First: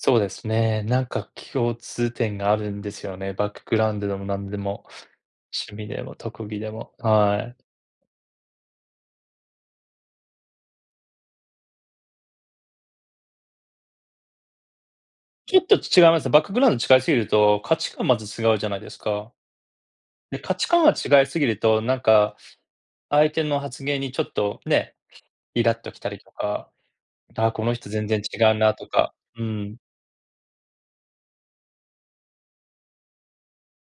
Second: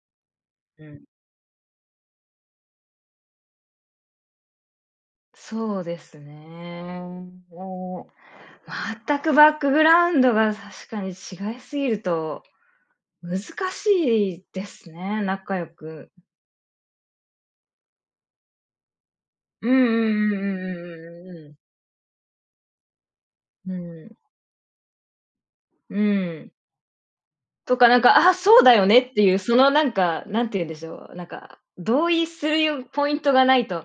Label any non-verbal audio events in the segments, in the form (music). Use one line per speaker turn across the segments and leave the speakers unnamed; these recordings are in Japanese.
そうです
う
ね、な
ん。
んか共通点があるんですよね。バックグラウンドでもなんでも、趣
そう
味
で
でも
す
特技でも、
ね。
はい。
もう全くバックグラウンドが確かに違いすぎると、難しいですね、
ち
仲
ょっ
良
と違
く
いますね。バックグラウンド違いすぎると、価値観まず違うじゃないですか。
うんうんう
で、価
ん
値観が違い
うんうんうんうん
すぎ
うん。
ると、なんか相手の
う
発言
ん。
にちょっとね、いらっと
う
きたりと
ん。
か、あ、この
とか
人
なん
全然
か、あ
違う
そうだ
なと
よねっ
か、
ていう
う
その
ん。
なんか何て言うんでしょう、なんか、同意するゆうポイントがないと、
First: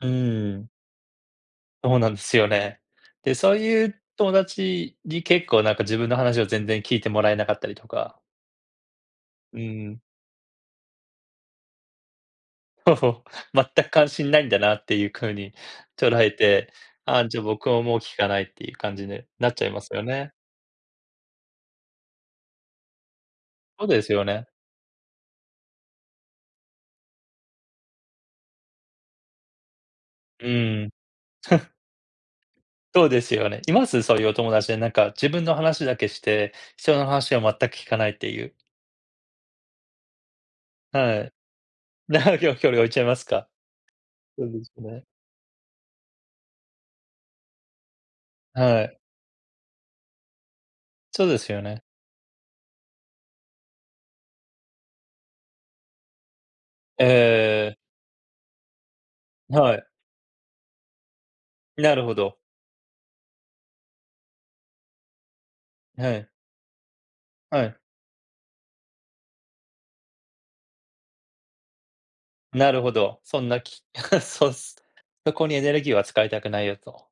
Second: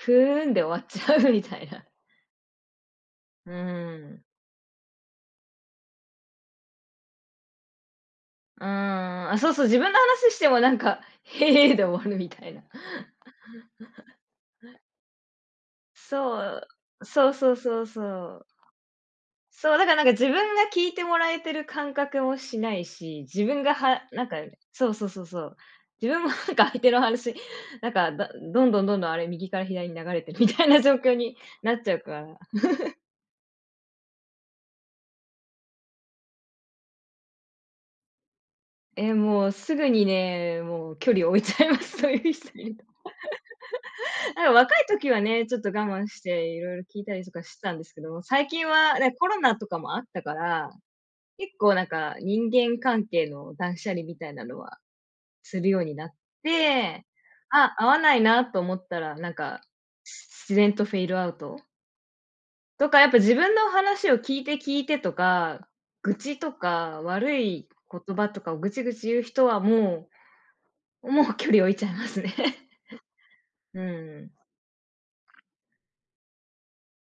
う
ーんで
ん。
終わっちゃうみたいな。
そうなんですよね。で、
う
そういう
ん。
友達に結構なんか自分の話を全然聞いてもらえなかったりとか。
うーん、あ、そう
う
そう、自分の
ん。
話してもなんか、へえ、で終わるみたいな。
そうそう、全く関心ないんだな
(chuckles)
っていう風に捉え
そう、
て、ああ、
そう
じゃあ
そう
僕
そ
も
う
もう
そ
聞かない
う。
っていう感じになっちゃい
そう、
ま
だ
す
からな
よ
んか自
ね。
分が聞いてもらえてる感覚もしないし、自分が
そうで
は
す
な
よ
んか、
ね。
そうそうそうそう。自分もなんか相手の話、なんか、だどんどんどんどん、あれ右から左に流れてるみ
う
たいな
ん。
状況にな
(scoffs)
っちゃうから。(chuckles)
そうですよね。います、そういうお友達で、なんか自分の話だけして、人の話を全く聞かないっていう。
え、もうすぐにね、もう距
は
離を
い。
置いちゃいますそういう
(unintelligible) き
人
ょ距
に、
離を置いちゃいますか。
(laughs)
そ
あ、
うで
若
す
い
ね。
時はね、ちょっと我慢していろいろ聞いたりとかしてたんですけども、最近
は
は
い。
ねコロナとかもあったから、
そうです
結
よ
構
ね。
なんか人間関係の断捨離みたいなのはするようになって、あ、
ええ。
合わないなと思ったらなんか
はい。
し自然とフェイドアウト。
なるほど。
とかやっぱ自分の話を聞いて聞いてとか、
は
愚
い。
痴とか悪
は
い
い。
言葉とかをぐちぐち言う人はもうもう距離を置いちゃいますね。
なるほど、そんな
う
気 (scoffs)
ん。
そうっす。そこにエネルギーは使いたくないよと。